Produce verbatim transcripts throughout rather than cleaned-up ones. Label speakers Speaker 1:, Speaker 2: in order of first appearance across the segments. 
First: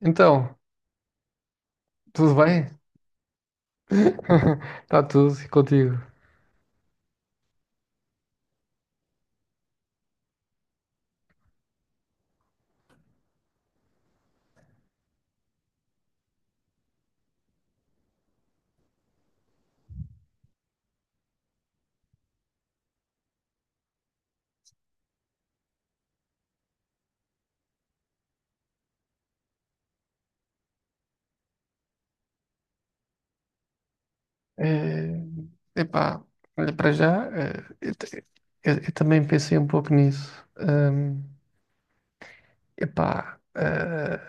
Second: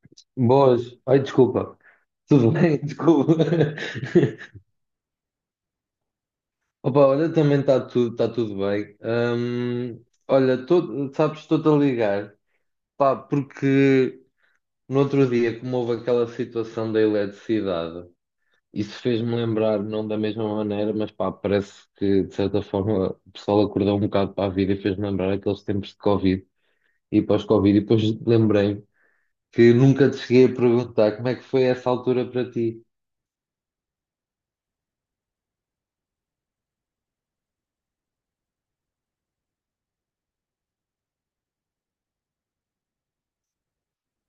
Speaker 1: Então,
Speaker 2: Boas. Ai, desculpa.
Speaker 1: tudo
Speaker 2: Tudo
Speaker 1: bem?
Speaker 2: bem? Desculpa.
Speaker 1: Está tudo e contigo?
Speaker 2: Opa, olha, também está tudo, tá tudo bem. Hum, olha, tô- sabes, estou-te a ligar. Pá, porque no outro dia, como houve aquela situação da eletricidade, isso fez-me lembrar, não da mesma maneira, mas pá, parece que de certa forma o pessoal acordou um bocado para a vida e fez-me lembrar aqueles tempos de Covid e pós-Covid. E depois lembrei que nunca te cheguei a perguntar como é que foi essa altura para ti.
Speaker 1: Eh, epá, olha, para já, eh, eu, te- eu- eu também pensei um pouco nisso. Ahm, epá, eh,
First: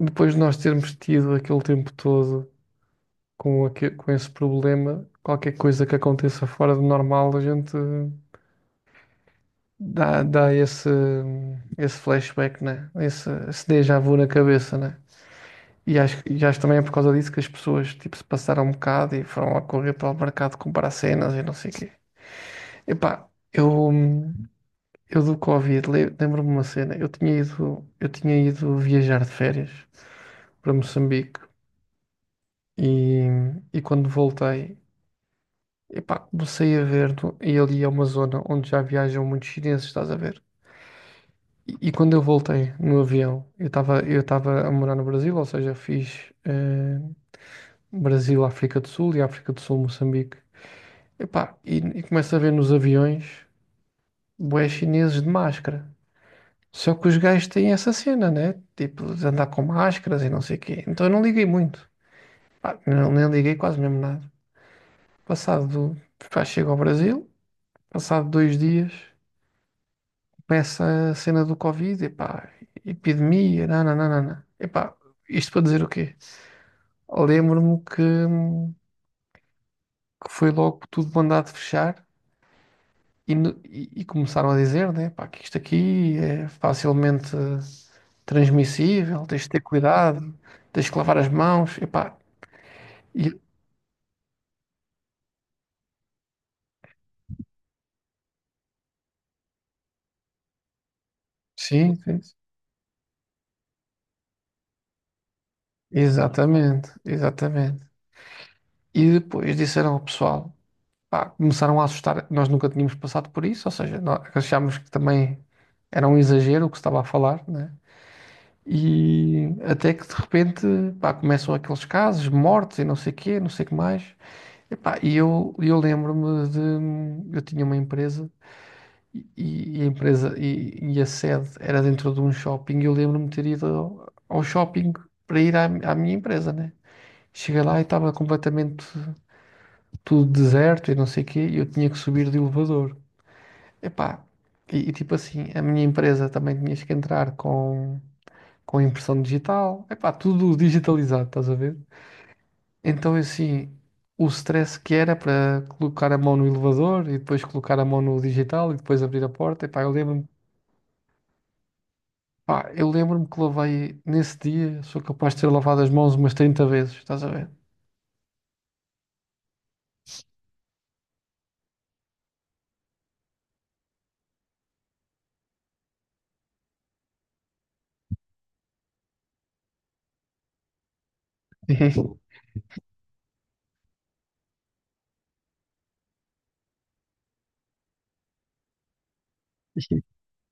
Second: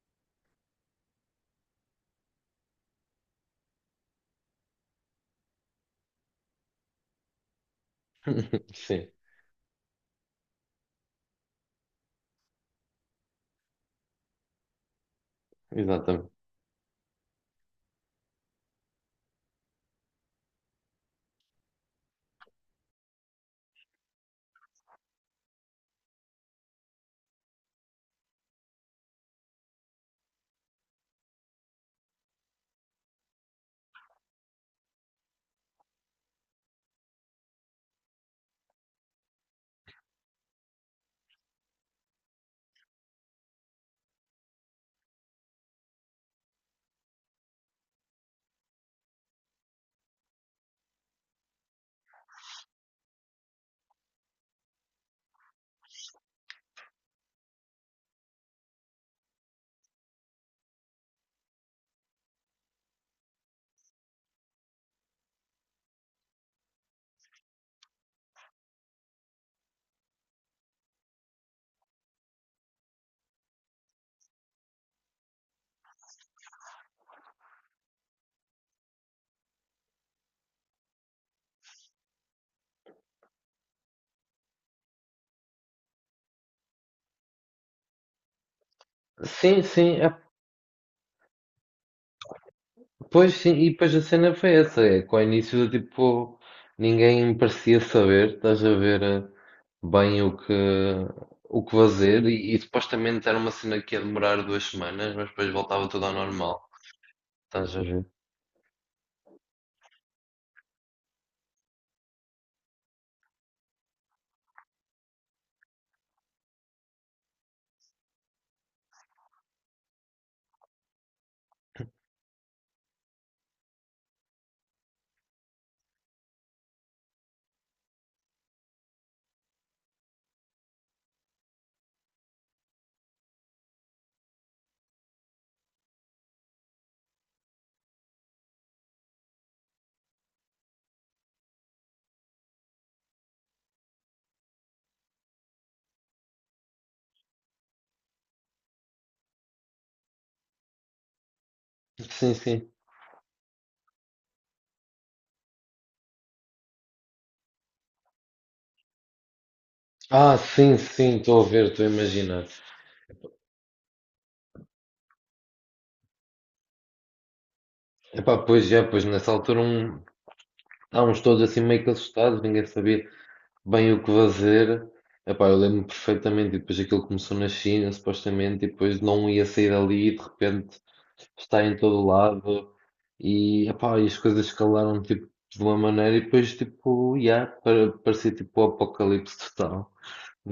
Speaker 1: Depois de nós termos tido aquele tempo todo com, aque- com esse problema, qualquer coisa que aconteça fora do normal, a gente
Speaker 2: Sim,
Speaker 1: dá, dá esse, esse flashback, né? Esse, esse déjà vu na cabeça, né? E acho,
Speaker 2: exatamente.
Speaker 1: e acho também é por causa disso que as pessoas tipo, se passaram um bocado e foram a correr para o mercado comprar cenas e não sei o quê. Epá, eu, eu do Covid le- lembro-me uma cena. Eu tinha ido, eu tinha ido viajar de férias para Moçambique e, e quando voltei, epá, comecei a ver, no- e ali é uma zona onde já viajam muitos chineses, estás a ver? E, e quando eu voltei no avião, eu estava eu estava a morar no Brasil, ou seja, fiz eh, Brasil, África do Sul e África do Sul, Moçambique. Epá, e, e começo a ver nos aviões bué chineses de máscara. Só que os gajos têm essa cena, né? Tipo, de andar com máscaras e não sei o quê. Então eu não liguei muito. Pá, não, nem liguei quase mesmo nada. Passado do... Pá, chego ao Brasil, passado dois dias, começa a cena do Covid, epá, epidemia, nananana. Epá, isto para dizer o quê? Lembro-me que, que foi logo tudo mandado fechar. E, no- e- e começaram a dizer, né, pá, que isto aqui é facilmente transmissível, tens de ter
Speaker 2: Sim, sim, é,
Speaker 1: cuidado, tens de lavar as mãos, e pá,
Speaker 2: pois
Speaker 1: e-
Speaker 2: sim, e depois a cena foi essa, é, com o início, tipo, ninguém parecia saber, estás a ver, eh, bem o que, o que
Speaker 1: sim, sim,
Speaker 2: fazer,
Speaker 1: sim.
Speaker 2: e, e supostamente era uma cena que ia demorar duas semanas, mas depois voltava tudo ao normal,
Speaker 1: Exatamente,
Speaker 2: estás a
Speaker 1: exatamente.
Speaker 2: ver?
Speaker 1: E depois disseram ao pessoal, pá, começaram a assustar, nós nunca tínhamos passado por isso, ou seja, nós achámos que também era um exagero o que se estava a falar, né? E até que de repente, pá, começam aqueles casos, mortes e não sei o quê, não sei o que mais. Epá, e eu, eu lembro-me de. Eu tinha uma empresa e, e- e a empresa e, e a sede era dentro de um shopping e eu lembro-me de ter ido ao, ao shopping para ir à, à minha empresa, né? Cheguei lá e estava completamente tudo deserto e não sei o quê e eu tinha que subir de elevador. Epá, e, e tipo assim, a minha empresa também tinhas que entrar com, com impressão digital. Epá, tudo digitalizado, estás a ver?
Speaker 2: Sim, sim.
Speaker 1: Então, assim, o stress que era para colocar a mão no elevador e depois colocar a mão no digital e depois abrir a porta, epá, eu lembro-me,
Speaker 2: Ah, sim, sim, estou a ver, estou a imaginar.
Speaker 1: pá, eu lembro-me que lavei nesse dia, sou capaz de ter lavado as mãos umas trinta vezes, estás a ver?
Speaker 2: Epá, pois já pois nessa altura um, estávamos todos assim meio que assustados, ninguém sabia bem o que fazer. Epá, eu lembro-me perfeitamente, e depois aquilo começou na China, supostamente, e depois não ia sair dali, e de repente está em todo lado, e, epá, e as coisas escalaram tipo, de uma maneira, e depois tipo, yeah, para, parecia tipo o apocalipse total,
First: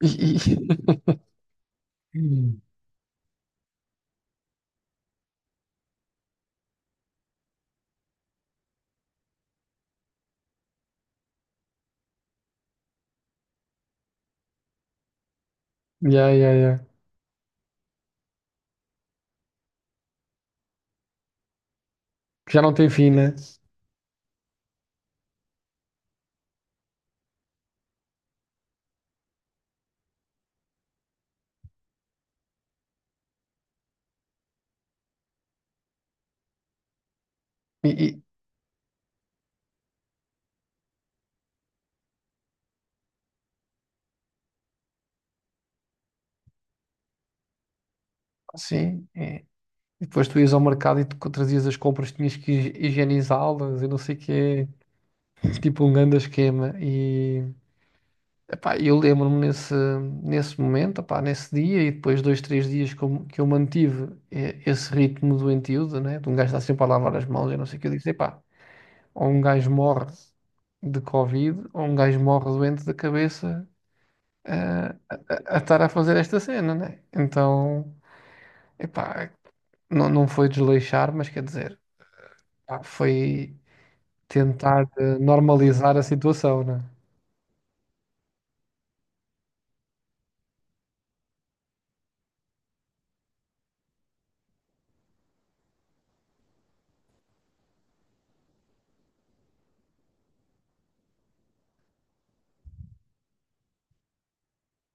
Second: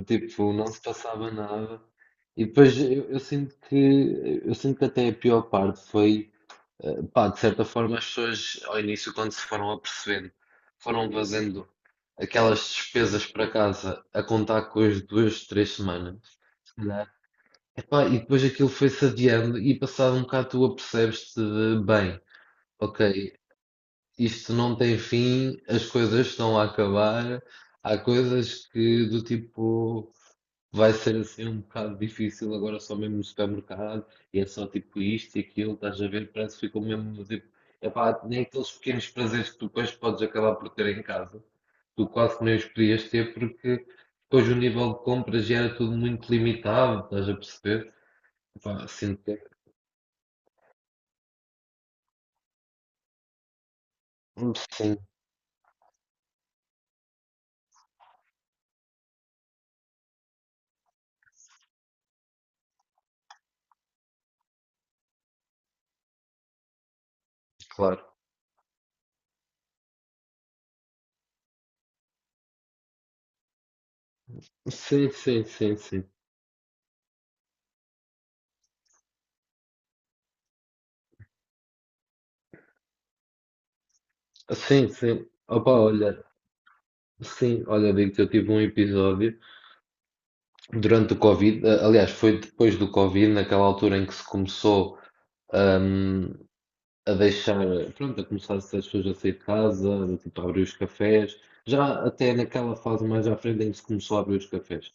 Speaker 1: E, e,
Speaker 2: tipo, não se passava nada. E depois eu, eu sinto que eu sinto que até a pior parte foi eh, pá, de certa forma, as pessoas, ao início, quando se foram apercebendo, foram fazendo aquelas despesas para casa a contar com as duas, três semanas.
Speaker 1: yeah, yeah,
Speaker 2: Se
Speaker 1: yeah.
Speaker 2: calhar. Epá, e depois aquilo foi-se adiando e passado um bocado tu apercebes-te de, bem,
Speaker 1: Que já não tem fim, né?
Speaker 2: ok, isto não tem fim, as coisas estão a acabar, há coisas que do tipo. Vai ser assim um bocado difícil agora só mesmo no supermercado e é só tipo isto e aquilo, estás a ver? Parece que ficou mesmo tipo,
Speaker 1: E,
Speaker 2: epá,
Speaker 1: e
Speaker 2: nem aqueles pequenos prazeres que tu depois podes acabar por ter em casa, tu quase nem os podias ter porque depois o nível de compras já era tudo muito limitado, estás a perceber? Epá,
Speaker 1: sim,
Speaker 2: sinto que
Speaker 1: é.
Speaker 2: é-
Speaker 1: E depois tu ias ao mercado e tu co- trazias as compras, tinhas que hi- higienizá-las e não sei o quê,
Speaker 2: Sim,
Speaker 1: tipo um grande esquema. E, epá, eu lembro-me nesse, nesse momento, epá, nesse dia, e depois dois, três dias que eu, que eu mantive eh, esse ritmo doentio, de, né, de um gajo estar sempre a lavar as mãos, e não sei o que eu disse,
Speaker 2: claro.
Speaker 1: epá, ou um gajo morre de Covid, ou um gajo morre doente da cabeça, eh,
Speaker 2: Sim,
Speaker 1: a,
Speaker 2: sim,
Speaker 1: a- a
Speaker 2: sim,
Speaker 1: estar a
Speaker 2: sim.
Speaker 1: fazer esta cena, né? Então, epá, não, não foi desleixar, mas quer dizer, pá, foi tentar
Speaker 2: Sim,
Speaker 1: eh,
Speaker 2: sim. Opa,
Speaker 1: normalizar a
Speaker 2: olha,
Speaker 1: situação, né?
Speaker 2: sim, olha, digo que eu tive um episódio durante o Covid. Eh, aliás, foi depois do Covid, naquela altura em que se começou, hum, a deixar, pronto, a começar as pessoas a sair de casa, do tipo a abrir os cafés, já até naquela fase mais à frente em que se começou a abrir os cafés.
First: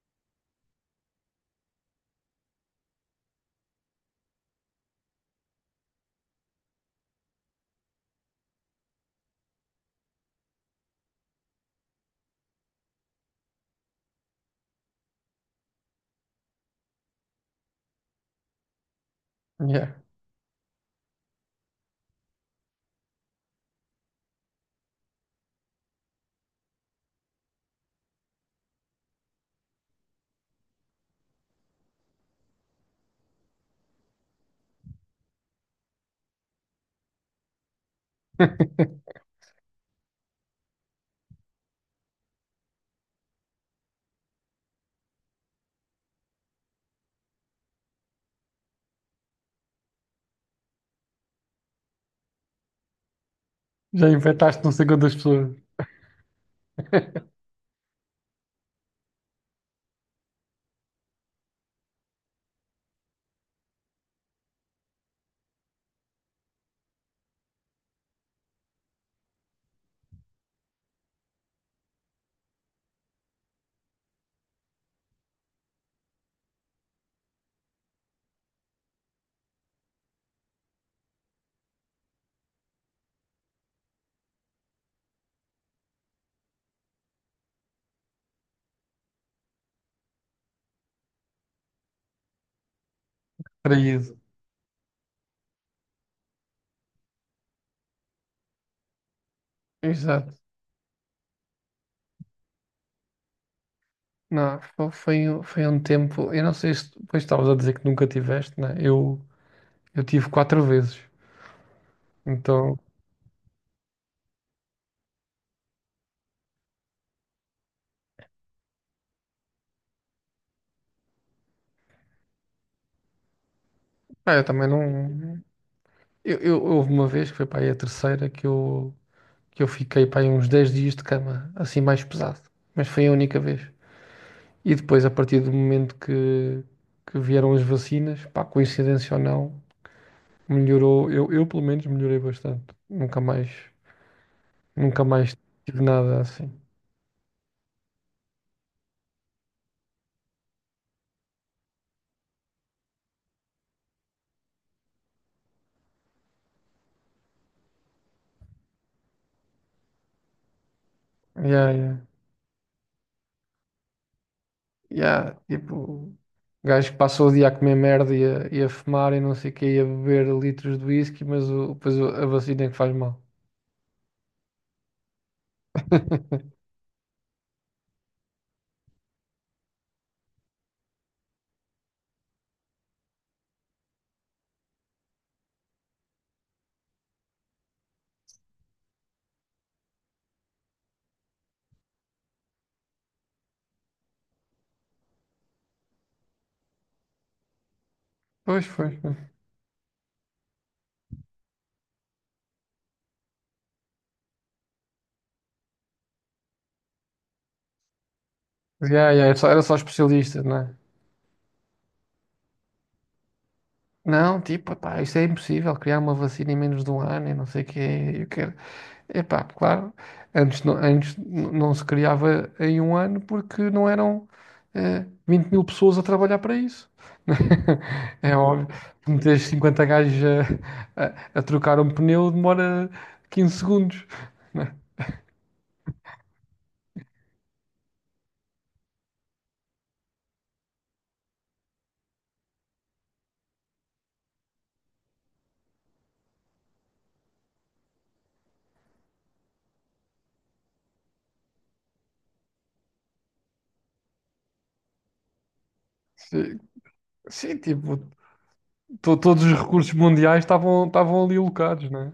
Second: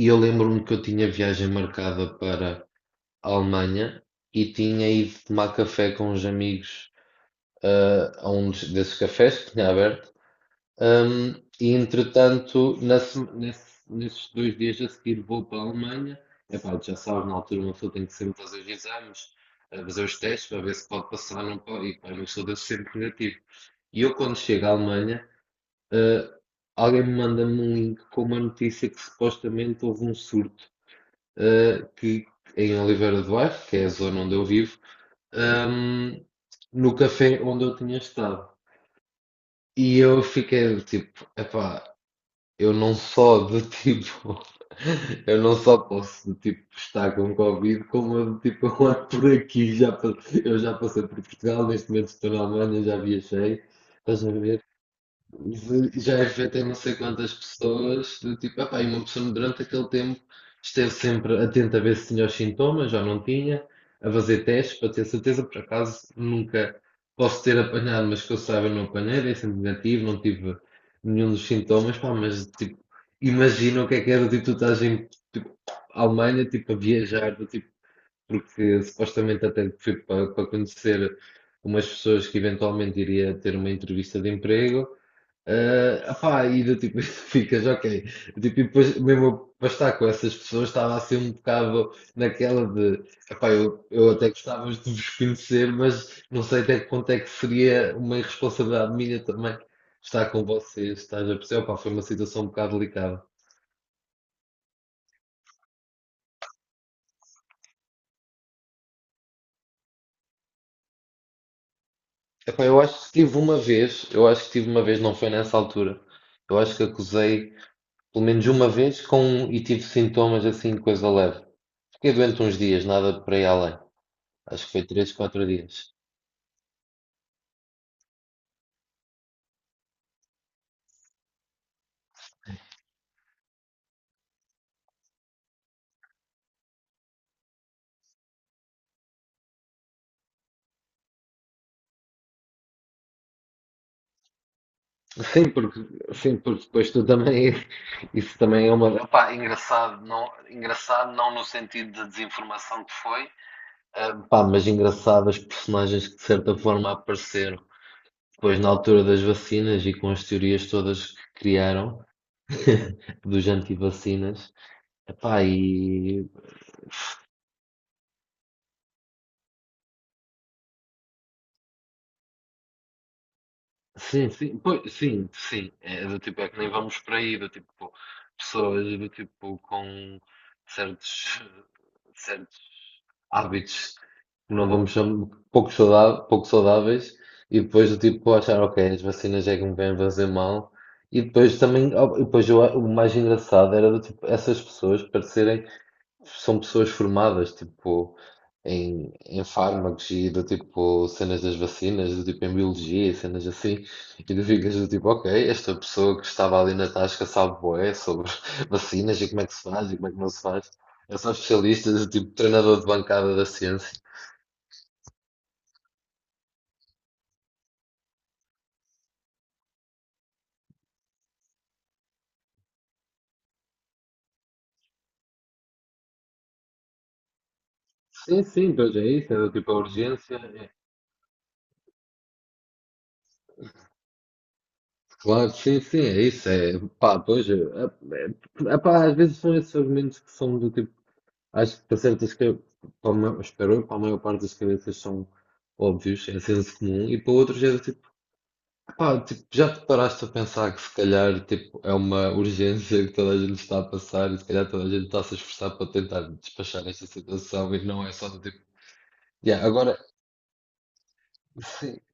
Speaker 2: E eu lembro-me que eu tinha viagem marcada para a Alemanha e tinha ido tomar café com uns amigos, ah, a um des- desses cafés que tinha aberto. Hum, e entretanto, na sema- nesse- nesses dois dias a seguir vou para a Alemanha. Epá, já sabes, na altura uma pessoa tem que sempre fazer os exames, eh,
Speaker 1: Yeah.
Speaker 2: fazer os testes para ver se pode passar ou não pode. E pá, eu sou desse sempre negativo. E eu quando chego à Alemanha, eh, alguém me manda-me um link com uma notícia que supostamente houve um surto eh, que, em Oliveira do Bairro, que é a zona onde eu vivo, hum, no café onde eu tinha estado. E eu fiquei tipo, epá, eu não só de tipo, eu não só posso tipo estar com Covid, como eu, tipo eu ando por aqui, já, pa- eu já passei por Portugal, neste momento estou na Alemanha, já viajei,
Speaker 1: Já
Speaker 2: estás a
Speaker 1: infectaste
Speaker 2: ver?
Speaker 1: não sei quantas pessoas,
Speaker 2: Já afetei não sei quantas pessoas, do tipo, epá, e uma pessoa durante aquele tempo esteve sempre atenta a ver se tinha os sintomas, já não tinha, a fazer testes para ter certeza, por acaso nunca posso ter apanhado, mas que eu saiba não apanhei, dei sempre negativo, não tive nenhum dos sintomas, pá, mas tipo, imagina o que é que era, tipo, tu estás em tipo, Alemanha, tipo, a viajar, do tipo, porque supostamente até fui para, para conhecer umas pessoas que eventualmente iria ter uma entrevista de emprego. Eh, opá, e do tipo, ficas ok. Tipo, e depois, mesmo eu para estar com essas pessoas, estava assim um bocado naquela de, epá, eu, eu
Speaker 1: traído.
Speaker 2: até gostava de vos conhecer, mas não sei até que ponto é que seria uma irresponsabilidade minha também estar
Speaker 1: Exato.
Speaker 2: com vocês, estás a perceber? Opá, foi uma situação um bocado delicada.
Speaker 1: Não, fo- foi, um- foi um tempo. Eu não sei se depois estavas a dizer que nunca tiveste, né? Eu, eu tive quatro vezes.
Speaker 2: Epá,
Speaker 1: Então,
Speaker 2: eu acho que tive uma vez, eu acho que tive uma vez, não foi nessa altura. Eu acho que acusei pelo menos uma vez com, e tive sintomas assim, coisa leve. Fiquei doente uns dias, nada para ir além.
Speaker 1: ah, eu
Speaker 2: Acho
Speaker 1: também
Speaker 2: que foi três,
Speaker 1: não.
Speaker 2: quatro dias.
Speaker 1: Eu, eu- houve uma vez que foi para aí a terceira que eu, que eu fiquei para aí uns dez dias de cama, assim mais pesado. Mas foi a única vez. E depois, a partir do momento que, que vieram as vacinas, pá, coincidência ou não, melhorou. Eu, eu pelo menos melhorei bastante. Nunca mais, nunca mais
Speaker 2: Sim, porque,
Speaker 1: tive nada
Speaker 2: sim,
Speaker 1: assim.
Speaker 2: porque depois tu também. Isso também é uma. Opá, engraçado, não, engraçado, não no sentido de desinformação que foi, pá, mas engraçado as personagens que de certa forma apareceram depois na altura das vacinas e com as teorias todas que
Speaker 1: Yeah, yeah.
Speaker 2: criaram, dos antivacinas.
Speaker 1: Yeah,
Speaker 2: Epá,
Speaker 1: tipo,
Speaker 2: e
Speaker 1: gajo que passou o dia a comer merda e a, e a fumar e não sei o que, e a beber litros de whisky, mas o, depois o- a vacina é que faz mal.
Speaker 2: sim, sim, pois, sim, sim, é do tipo, é que nem vamos para aí, do tipo, pessoas do tipo com certos, certos hábitos que não vamos chamar, pouco saudáveis, pouco saudáveis, e depois do tipo achar, ok, as vacinas é que me vêm fazer mal. E depois também, oh, e depois eu- o mais engraçado era do tipo, essas pessoas parecerem são pessoas formadas tipo
Speaker 1: Pois, pois,
Speaker 2: em,
Speaker 1: pois.
Speaker 2: em fármacos e do tipo cenas das vacinas, do tipo em biologia e cenas assim, e tu ficas do tipo, ok, esta pessoa que estava ali na tasca sabe bué sobre
Speaker 1: Yeah,
Speaker 2: vacinas
Speaker 1: yeah,
Speaker 2: e
Speaker 1: era
Speaker 2: como é
Speaker 1: só,
Speaker 2: que
Speaker 1: era
Speaker 2: se
Speaker 1: só
Speaker 2: faz e como é que não
Speaker 1: especialista,
Speaker 2: se
Speaker 1: não
Speaker 2: faz.
Speaker 1: é?
Speaker 2: É só especialista, do tipo treinador de bancada da ciência.
Speaker 1: Não, tipo, pá, isso é impossível, criar uma vacina em menos de um ano e não sei o que, eu quero. Epá, claro, antes, não, antes n- não se criava em um ano porque não eram eh, vinte mil pessoas a trabalhar para isso. É
Speaker 2: Sim,
Speaker 1: óbvio,
Speaker 2: sim, pois é
Speaker 1: que
Speaker 2: isso, é
Speaker 1: meteres
Speaker 2: do tipo a
Speaker 1: cinquenta gajos
Speaker 2: urgência. É-
Speaker 1: a, a- a trocar um pneu demora quinze segundos. Né?
Speaker 2: Claro, sim, sim, é isso. É, pá, pois, é, é, é, pá, às vezes são esses argumentos que são do tipo. Acho que para certas, ca- para uma, espero eu, para a maior parte das cabeças são óbvios, é senso comum, e para outros é do tipo, pá, tipo, já te paraste a pensar que se calhar tipo, é uma urgência que toda a gente está a passar e se calhar toda a gente está a se esforçar para tentar
Speaker 1: Sim,
Speaker 2: despachar esta
Speaker 1: sim,
Speaker 2: situação e
Speaker 1: tipo,
Speaker 2: não é só do tipo,
Speaker 1: to- todos os
Speaker 2: "Ya,
Speaker 1: recursos
Speaker 2: agora
Speaker 1: mundiais estavam estavam ali alocados,
Speaker 2: sim.
Speaker 1: né?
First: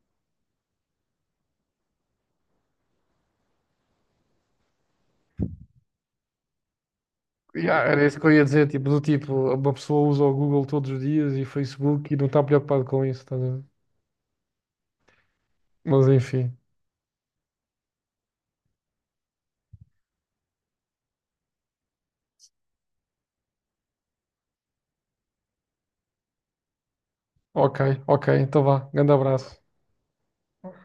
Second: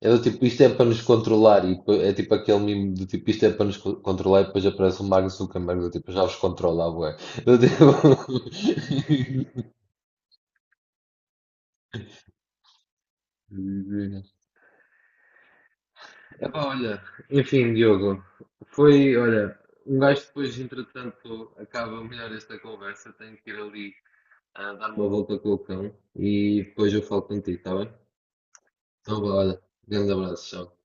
Speaker 2: É do tipo, isto é para nos controlar e depois é tipo aquele mimo do tipo, isto é para nos co- controlar e depois aparece o Mark Zuckerberg do tipo, já os controla, ué. Do
Speaker 1: E, ah,
Speaker 2: tipo...
Speaker 1: era isso que eu ia dizer, tipo, do tipo, uma pessoa usa o Google todos os dias e Facebook e não está preocupado com isso, estás a ver? Mas enfim.
Speaker 2: Epá, olha, enfim, Diogo, foi, olha, um gajo depois, entretanto, acaba melhor esta conversa, tenho que ir ali a dar uma volta com o cão e depois eu falo contigo, está
Speaker 1: Ok,
Speaker 2: bem?
Speaker 1: ok, então vá. Grande
Speaker 2: Então, vá,
Speaker 1: abraço.
Speaker 2: olha, grande abraço, tchau.